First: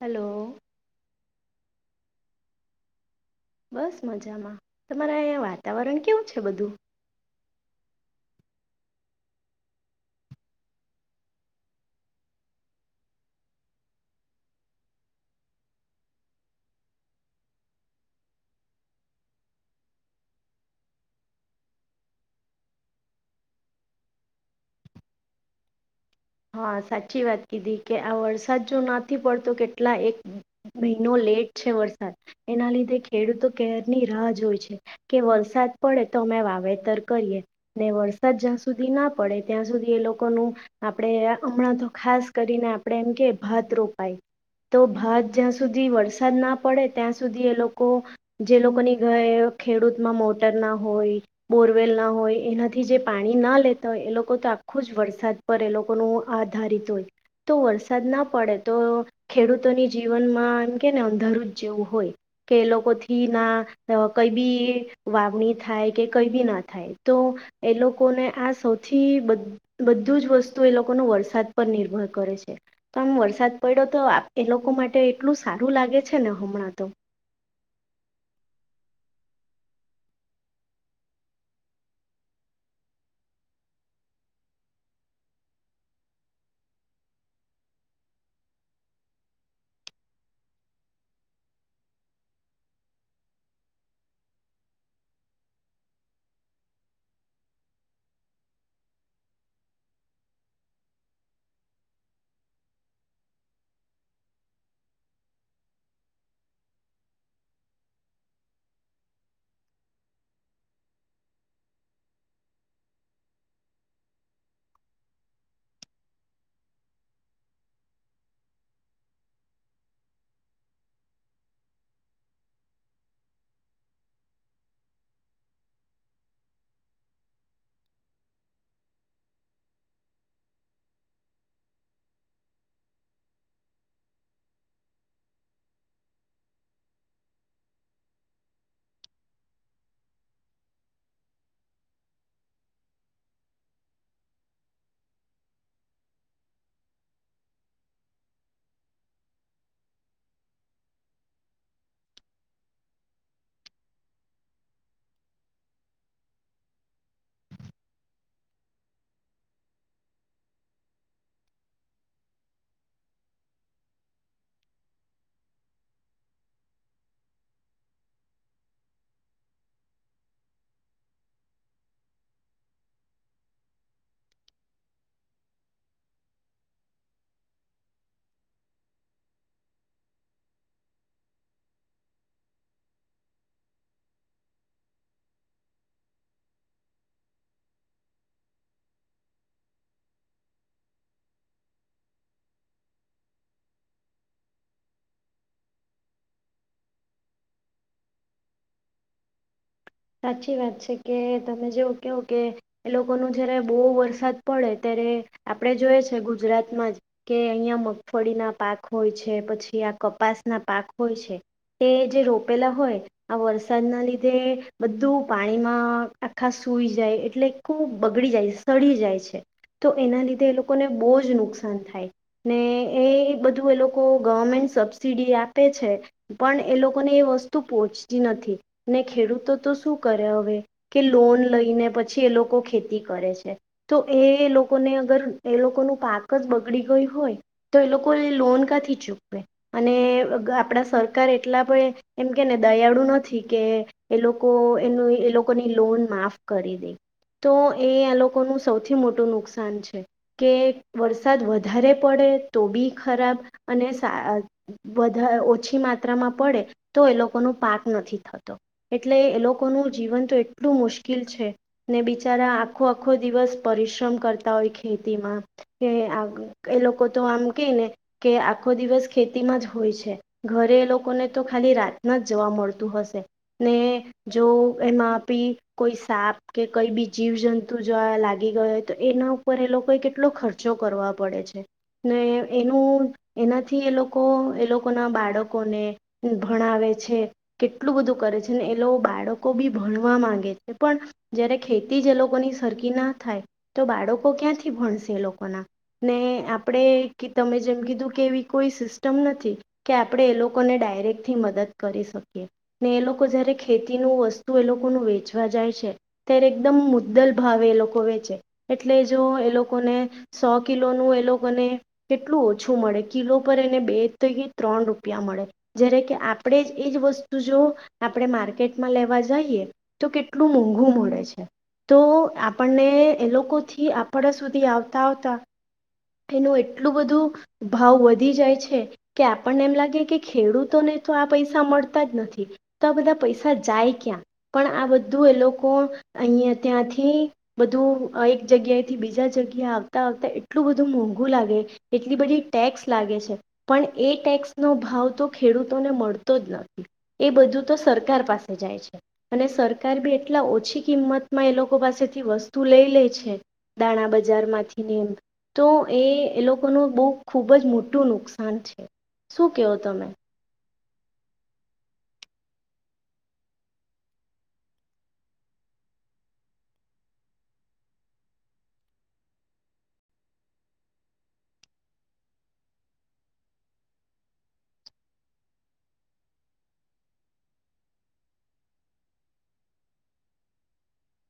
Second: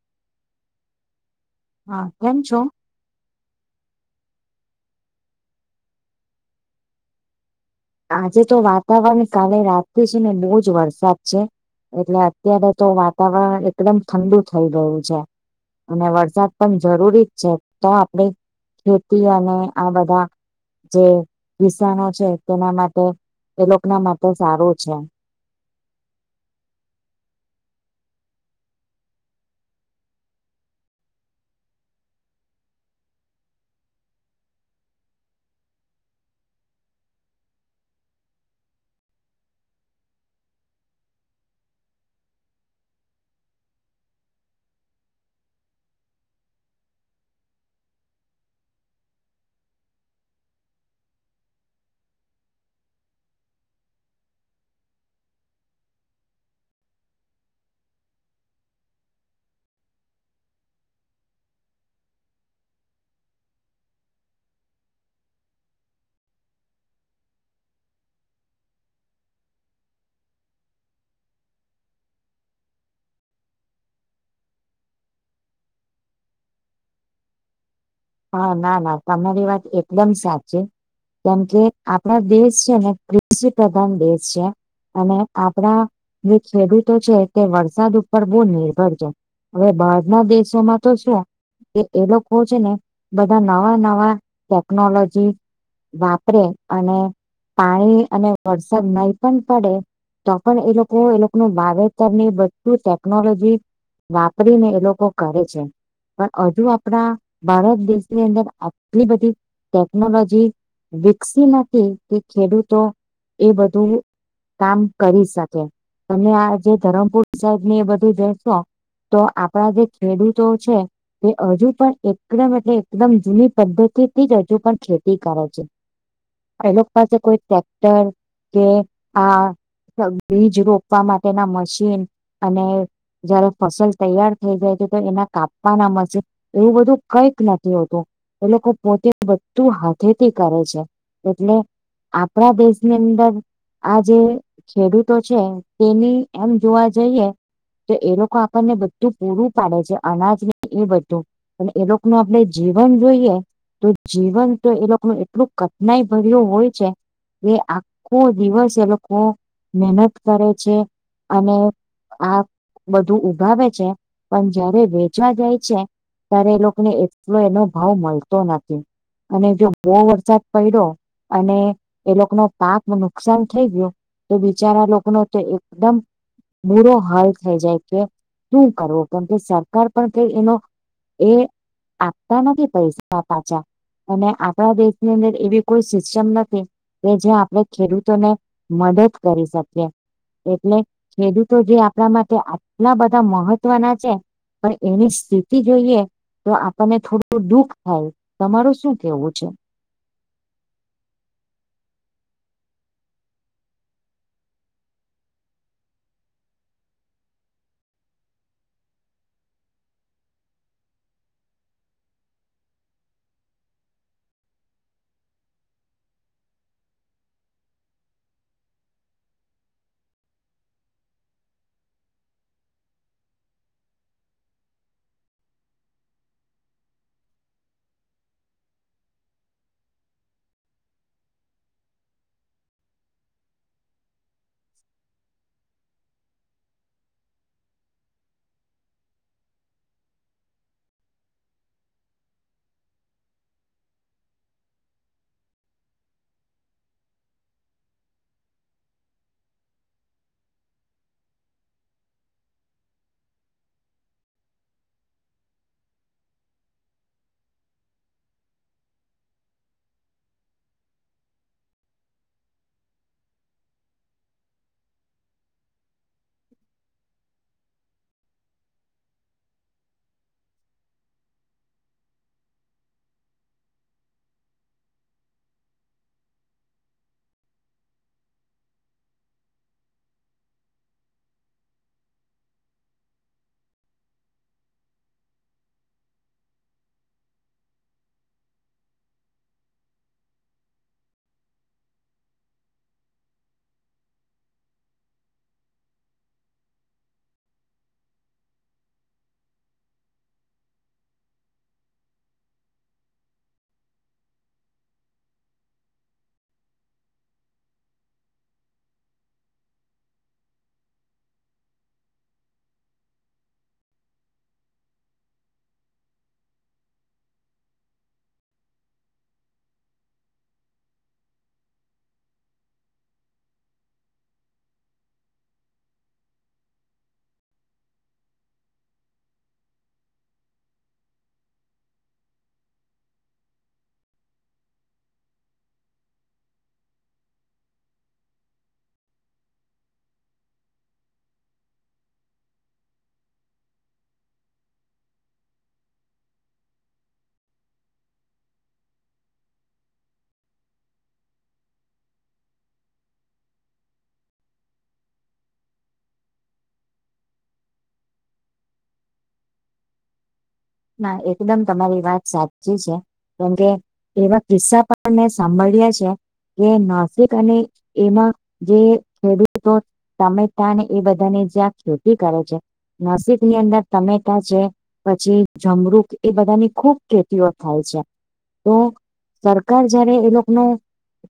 Hello હા કેમ છો બસ મજામાં તમારે અહીંયા વાતાવરણ કેવું છે બધું. આજે તો વાતાવરણ કાલે રાત છે ને બહુજ વરસાદ છે. એટલે અત્યારે તો વાતાવરણ એકદમ ઠંડુ થઈ ગયું છે. અને વરસાદ પણ જરૂરી જ છે તો આપણેે ખેતી અને આ બધા જે વિસાણો છે. તેના માટે એ લોકો ના માટે સારું છે. હા સાચી વાત કીધી કે આ વરસાદ જો નથી પડતો કેટલા એક મહિનો લેટ છે વરસાદ એના લીધે ખેડૂતો કેરની રાહ જો હોય છે. કે વરસાદ પડે તો અમે વાવેતર કરીએ. વરસાદ જ્યાં સુધી ના પડે ત્યાં સુધી એ લોકોનું આપણે હમણાં તો ખાસ કરીને આપડે એમ કે ભાત રોપાઈ તો ભત જ્યાં સુધી વરસાદ ના પડે ત્યાં સુધી એ લોકો જે લોકોની ઘર ખેડૂતમાં મોટર ના હોય. બોરવેલ ના હોય એનાથી જે પાણી ના લેતા હોય એ લોકો તો આખું જ વરસાદ પર એ લોકો આધારિત હોય તો વરસાદ ના પડે તો ખેડૂતોની જીવનમાં એમ કે ને અંધારું જ જેવું હોય. કે લોકોથી ના કઈ બી વાવણી થાય કે કઈ બી ના થાય તો એ લોકોને આ સૌથી બધું જ વસ્તુ તુ એ લોકો ન વરસાદ પર નિર્ભર કરે છે. તો આમ વરસાદ પડ્યો તો એ લોકો માટે એટલું સારું લાગે છે ને હમણાં તો હા ના ના તમારી વાત એકદમ સાચી કેમ કે આપણા દેશ છે ને કૃષિ પ્રધાન દેશ છે. અને આપણા જે ખેડૂતો છે તે વરસાદ ઉપર બહુ નિર્ભર છે. હવે બહાર ના દેશોમાં તો શું કે એ લોકો છે ને બધા નવા નવા ટેકનોલોજી વાપરે અને પાણી અને વરસાદ નહી પણ પડે. તો પણ એ લોકો એ લોકો ન વાવેતર બધું ટેકનોલોજી વાપરીને એ લોકો કરે છે પણ હજુ આપણા બળદ દેશની અંદર આટલી બધી ટેકનોલોજી વિકસી નથી કે ખેડૂતો એ બધું કામ કરી શકે તમે આ જે ધરમપુર સાહેબ ની એ બધું જસો. તો આપણા જે ખેડૂતો છે તે હજુ પણ એકદમ એટલે એકદમ જૂની પદ્ધતિ થી જ હજુ પણ ખેતી કરે છે. એ લોકો પાસે કોઈ ટ્રેક્ટર કે આ બીજ રોપવા માટેના મશીન અને જયારે ફસલ તૈયાર થઈ જાય છે તો એના કાપવા ના મળશે એવું બધું કઈક નથી. ું એ લોકો પોતે બધું હાથેથી કરે છે એટલે આપણા દેશની અંદર આ જે ખેડૂતો છે તેની એમ જોવા જઈએ. તો એ લોકો આપણને બધું પૂરું પાડે છે અનાજ ન એ બધું પણ એ લોકો ન આપડ જીવન જોઈએ તો જીવન તો એ લોકોનું એટલું કઠિનાઈ ભર્યું હોય છે. એ આખો દિવસ એ લોકો મહેનત કરે છે અને આ બધું ઉભાવે છે પણ જયારે વેચવા જાય છે. ત્યારે એ લોકોને એટલો એનો ભાવ મળતો નથી. અને જો બવ વરસાદ પડ્યો. અને એ લોકો ના પાક ને નુકસાન થઈ ગયો. એ બિચારા લોકોનો તો એકદમ બૂરો હાલ થઈ જાય કે શું કરવો કેમકે સરકાર પણ કઈ એનો- એ આપતા નથી પૈસા પાછા અને આપણા દેશની અંદર એવી કોઈ સિસ્ટમ નથી. કે જે આપણે ખેડૂતોને મદદ કરી શકીએ. એટલે ખેડૂતો જે આપણા માટે આટલા બધા મહત્વના છે. પણ એની સ્થિતિ જોઈએ- તો આપણને થોડું દુઃખ થાય. તમારું શું કેવું છે? સાચી વાત છે કે તમે જેવું કહો કે- એ લોકોનો જયારે બહુ વરસાદ પડે ત્યારે આપણે જોઈ છે. ગુજરાતમાં જ કે અહીંયા મગફળીના પાક હોય છે. પછી આ કપાસ ના પાક હોય છે. તે જે રોપેલા હોય આ વરસાદના લીધે- બધું પાણીમાં આખા સૂઈ જાય એટલે ખુબ બગડી જાય સડી જાય છે. તો એના લીધે એ લોકોને બહુ જ નુકસાન થાય. ને એ બધું એ લોકો ગવર્મેન્ટ સબસીડી આપે છે. પણ એ લોકોને એ વસ્તુ પોહોચતી નથી. ને ખેડૂતો- તો શું કરે હવે કે લોન લઈને પછી એ લોકો ખેતી કરે છે. તો એ લોકોને અગર એ લોકોનું પાક જ બગડી ગયું હોય- તો એ લોકો એ લોન ક્યાંથી ચૂકવે- અને અગ આપણા સરકાર એટલા પણ એમ કે ને દયાળુ નથી કે એ લોક કો એનું એ લોકોની લોન માફ કરી દે- તો એ એ લોકોનું સૌથી મોટું નુકસાન છે. કે વરસાદ વધારે પડે તો ભી ખરાબ અને સા અ વધાર ઓછી માત્રામાં પડે તો એ લોકોનો પાક નથી થતો. એટલે એ લોકોનું જીવન તો એટલું મુશ્કેલ છે. ને બિચારા આખો આખો દિવસ પરિશ્રમ કરતા હોય ખેતીમાં. કે આગન એ લોકો તો આમ કે ને કે આખો દિવસ ખેતી માં જ હોય છે. ઘરે એ લોકોને તો ખાલી રાતના જ જવા મળતું હશે ને- જો એમાં ભી કોઈ સાપ કે કઈ બી જીવજંતુ જો લાગી ગયો હોય તો એનો ઉપર એ લોકોએ કેટલો ખર્ચો કરવા પડે છે. ને એનું એનાથી એ લોકો એ લોકોના બાળકોને- ભણાવે છે કેટલું બધું કરે છે. ને એ લો બાળકો બી ભણવા માંગે છે પણ- જયારે ખેતી જ એ લોકોની સરખી ના થાય તો બાળકો ક્યાંથી ભણશે એ લોકોના. ને આપણે કે તમે જેમ કીધું કે એવી કોઈ સિસ્ટમ નથી. કે આપણે એ લોકોને ડાયરેક્ટ થી મદદ કરી શકીએ ને એ લોક કો જ્યારે ખેતીનું વસ્તુ એ લોકોનું વેચવા જાય છે. ત્યારે એકદમ મુદ્દલ ભાવે એ લોકો વેચે એટલે જો એ લોકોને- સો કિલોનું એ લોકોને- કેટલું ઓછું મળે કિલો પર એને બે કે ત્રણ રૂપિયા મળે. જ્યારે કે આપણેે જ એજ વસ્તુ જો આપણે માર્કેટમાં લેવા જઈએ તો કેટલું મોંઘું મળે છે. તો આપણને એ લોકોથી આપણા સુધી આવતા આવતા- એનું એટલું બધું ભાવ વધી જાય છે. કે આપણને એમ લાગે કે ખેડૂતોને તો આ પૈસા મળતા જ નથી. તો આ બધા પૈસા જાય ક્યાં? પણ આ બધું એ લોકો અહીંયા ત્યાંથી- બધું એક જગ્યાએથી બીજા જગ્યા આવતા આવતા એટલું બધું મોંઘું લાગે- એટલી બધી ટેક્સ લાગે છે. પણ એ ટેક્સ નો ભાવ તો ખેડૂતોને મળતો જ નથી એ બધું. તો સરકાર પાસે જાય છે. અને સરકાર બી એટલા ઓછી કિંમતમાં એ લોકો પાસેથી વસ્તુ લઈ લે છે. દાણા બજાર માંથી નેમ. તો એ એ લોકોનું બહુ ખૂબ જ મોટું નુકસાન છે શું કહો તમે. ના એકદમ તમારી વાત સાચી છે. કેમકે એવા કિસ્સા પણ મેં સાંભળ્યા છે. કે નાસિક અને એમાં જે ખેડૂતો. તમે ત્યાં ને એ બધાની જ્યાં ખેતી કરો છે. નસિક ની અંદર તમેટા છે પછી. જમરુક એ બધાની ખૂબ ખેતીઓ થાય છે તો. સરકાર જયારે એ લોકો ન.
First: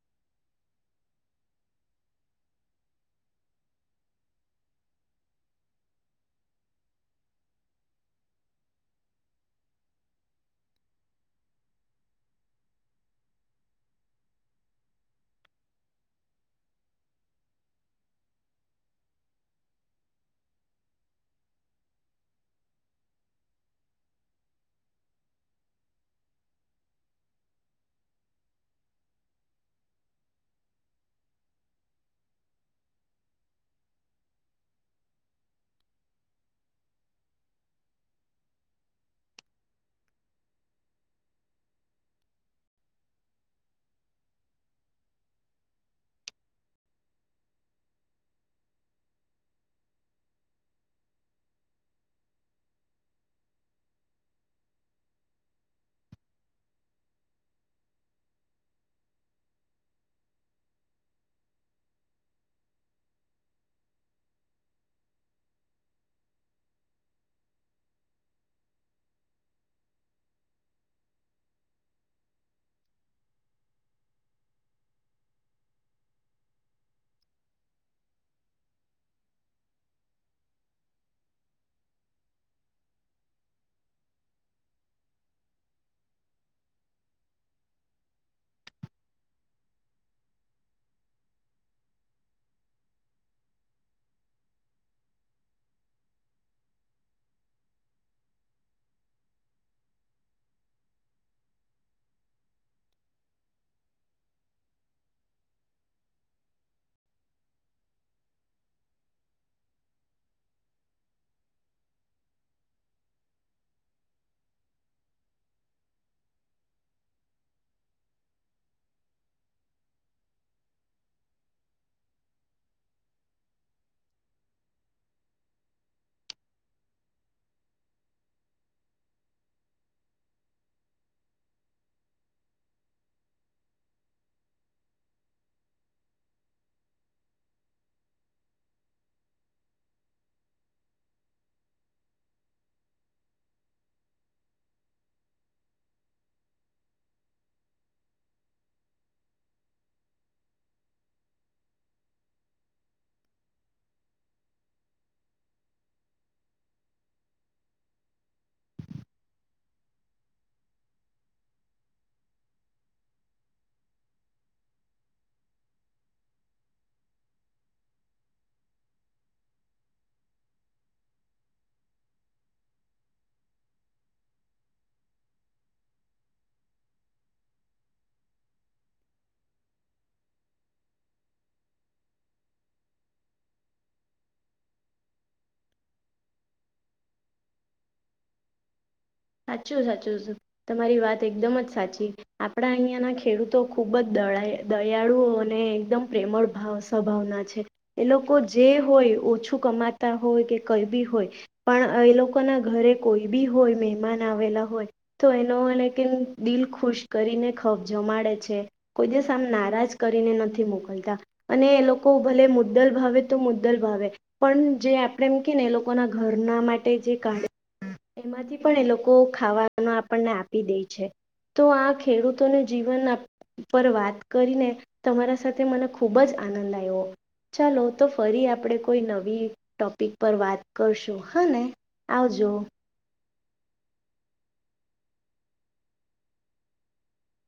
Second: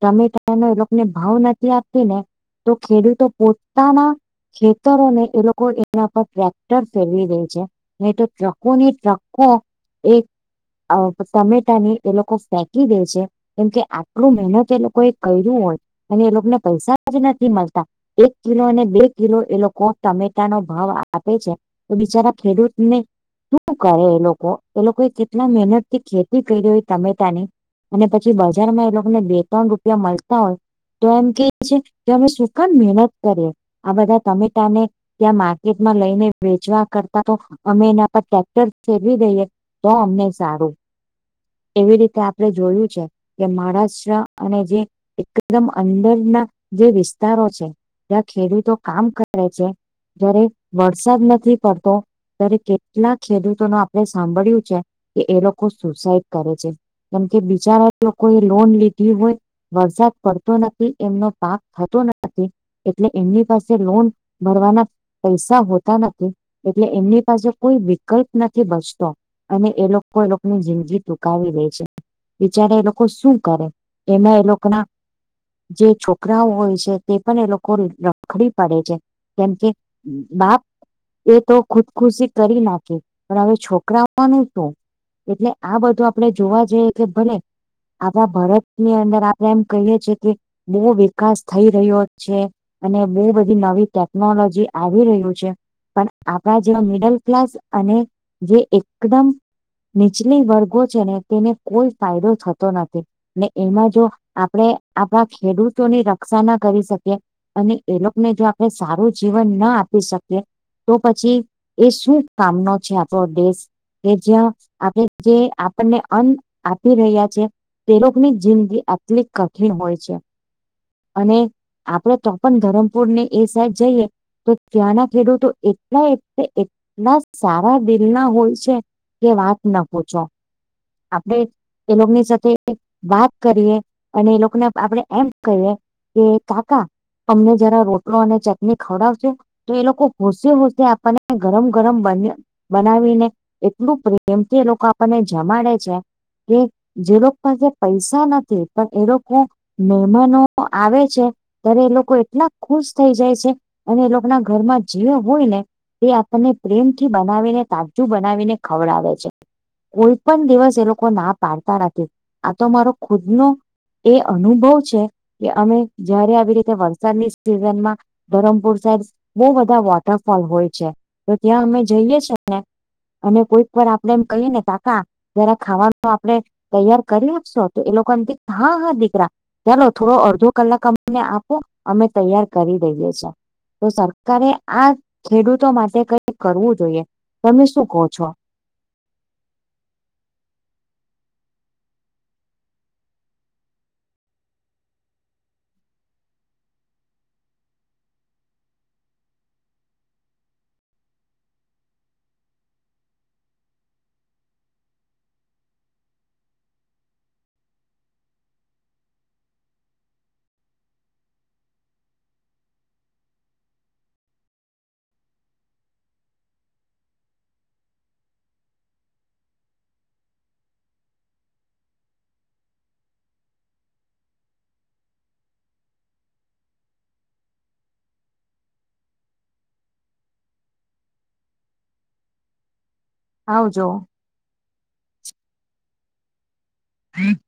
તમેટા એનો એ લોકોને ભાવ નથી આપતી ને તો ખેડૂતો પોતાના. ખેતરોને એ લોકો એના પર ટ્રેક્ટર ફેરવી રે છે નહી તો ટ્રકો ટ્રક. એક ટમેટાને એ લોકો ફેંકી દે છે. કેમકે આટલું મહેનત એ લોકો એ કર્યું હોય અને એ લોકોને પૈસા જ નથી મળતા. એક કિલો અને બે કિલો એ લોકો ટમેટા નો ભાવ આપે છે. તો બિચારા ખેડૂત ને શું. કરે એ લોકો એ લોકોએ કેટલા મહેનત થી ખેતી કરી હોય ટમેટાની. અને પછી બજારમાં એ લોકોને બે ત્રણ રૂપિયા મળતા હોય. તો એમ કે છે કે અમે સુખાન મહેનત કરીએ આ બધા તમે તને. ત્યાં માર્કેટમાં લઈને વેચવા કરતા તો અમે એના પર ટક્ટર. ફેરવી દઈએ તો અમને સારું એવી રીતે આપડણે જોયું છે. કે મહારાષ્ટ્ર અને જે એકદમ અંદરના જે વિસ્તારો છે. ત્યા ખેરી તો કામ કર છે. જારે વરસાદ નથી પડતો ત્યારે કેટલા ખેડૂત. આપે સાંભળ્યું છે કે એ લોકો સુસાઈડ કરે છે. કેમ કે બિચારા લોકો એ લોન લીધી હોય. વરસાદ પડતો નથી એમનો પાક થતો નથી. એટલે એમની પાસે લોન ભરવાના. પૈસા હોતા નથી એટલે એમની પાસે કોઈ વિકલ્પ. નથી બચતો અને એ લોકો એ લોકોની જિંદગી તૂંકાવી રે છે. બિચારે એ લોકો શું કરે એને એ લોકો ના. જે છોકરાઓ હોય છે તે પણ એ લોકો રખડી પડે છે. કેમકે બાપ એ તો ખુદખુશી કરી નાખે. પણ હવે છોકરાવાનું તું એટલે આ બધું આપણેે જોવા જઈએ કે ભલે. આપણા ભારતની અંદર આપણે એમ કહીએી કે બહુ વિકાસ થઈ રહ્યો છે. અને બે બધી નવી ટેકનોલોજી આવી રહ્યું છે. પણ આપણા જેવા મિડલ ક્લાસ અને જે એકદમ. નીચલી વર્ગો છે ને તેને કોઈ ફાયદો થતો નથી. એમાં જો આપણે આપણા ખેડૂતોની રક્ષા ના કરી શકીએ. અને એ લોકોને જો આપણે સારું જીવન ના આપી શકીએ. તો પછી એ શું કામનો છે આપણો દેશ. કે જ્યા આપણે જે આપણને અન્ન આપી રહ્યા છે. તેલોકની જિંદગી આટલી કઠિન હોય છે અને. આપડે તો પણ ધરમપુર ને એ સાઈડ જઈએ. તો ત્યાંના ખેડૂતો એટલા એ એટલા સારા. દિલ ના હોય છે કે વાત ના પ છો આપડે. એ લોકો ની સાથે વાત કરીએ અને એ લોકોને આપણેે એમ કહીએ. કે કાકા અમને જરા રોટલો અને ચટણી ખવડાવશે? તો એ લોકો હોશે હોશે આપણને ગરમ ગરમ બન બનાવીને એટલું પ્રેમથી એ લોકો આપણને જમાડે છે. કે જે લોકો પાસે પૈસા નથી પણ એ લોકો મહેમનો તો આવે છે ત્યારે એ લોકો એટલા ખુશ થઈ જાય છે. અને એ લોકના ઘરમાં જે હોય ને તે આપણને પ્રેમથી બા બનાવીને તાજું બનાવીને ખવડાવે છે. કોઈ પણ દિવસ એ લોકો ના પાડતા નથી આ તો મારો ખુદનો એ અનુભવ છે કે અમે જયારે આવી રીતે વરસાદની સિઝનમાં ધરમપુર સાઈડ બો બધાં વોટરફોલ હોય છે. તો ત્યાં અમે જઈએ છે ને. અને કોઈક વાર આપડે એમ કહી ને કાકા. જરા ખાવાનું આપણે તૈયાર કરી આપશો તો એ લોકો એમ કે હા હા, દીકરા. ચાલો થોડો અડધો કલાક અમને આપો અમે તૈયાર કરી દઈએ છે. તો સરકારે આ ખેડૂતો માટે કઈ કરવું જોઈએ તમે શું કો છો? સાચું સાચું, તમારી વાત એકદમ જ સાચી આપણા અહિયાંના ખેડૂતો ખુબ જ દ દયાળુઓ અને એકદમ પ્રેમળ ભાવ સંભાવના છે એ લોકો જે હોય ઓછું કમાતા હોય કે કઈ બી હોય. પણ એ લોકોના ઘરે કોઈ બી હોય મહેમાન આવેલા હોય. તો એનો અને કે દિલ ખુશ કરીને ખ જમાડે છે. કોઈ દિવસ આમ નારાજ કરીને નથી મોકલતા. અને એ લોકો ભલે મુદ્દલ ભાવે તો મુદ્દલ ભાવે. પણ જે આપણેે એમ કે ને એ લોકોના ઘરના માટે જે કાઢે એમાંથી પણ એ લો ખાવાનું આપણને આપી દે છે તો આ ખેડૂતોને જીવન આ પર વાત કરીને તમારા સાથે મને ખૂબ જ આનંદ આયો. ચાલો તો ફરી આપડે કોઈ નવી ટોપિક પર વાત કરશું હને. આવજો. આવજો. [inaudible]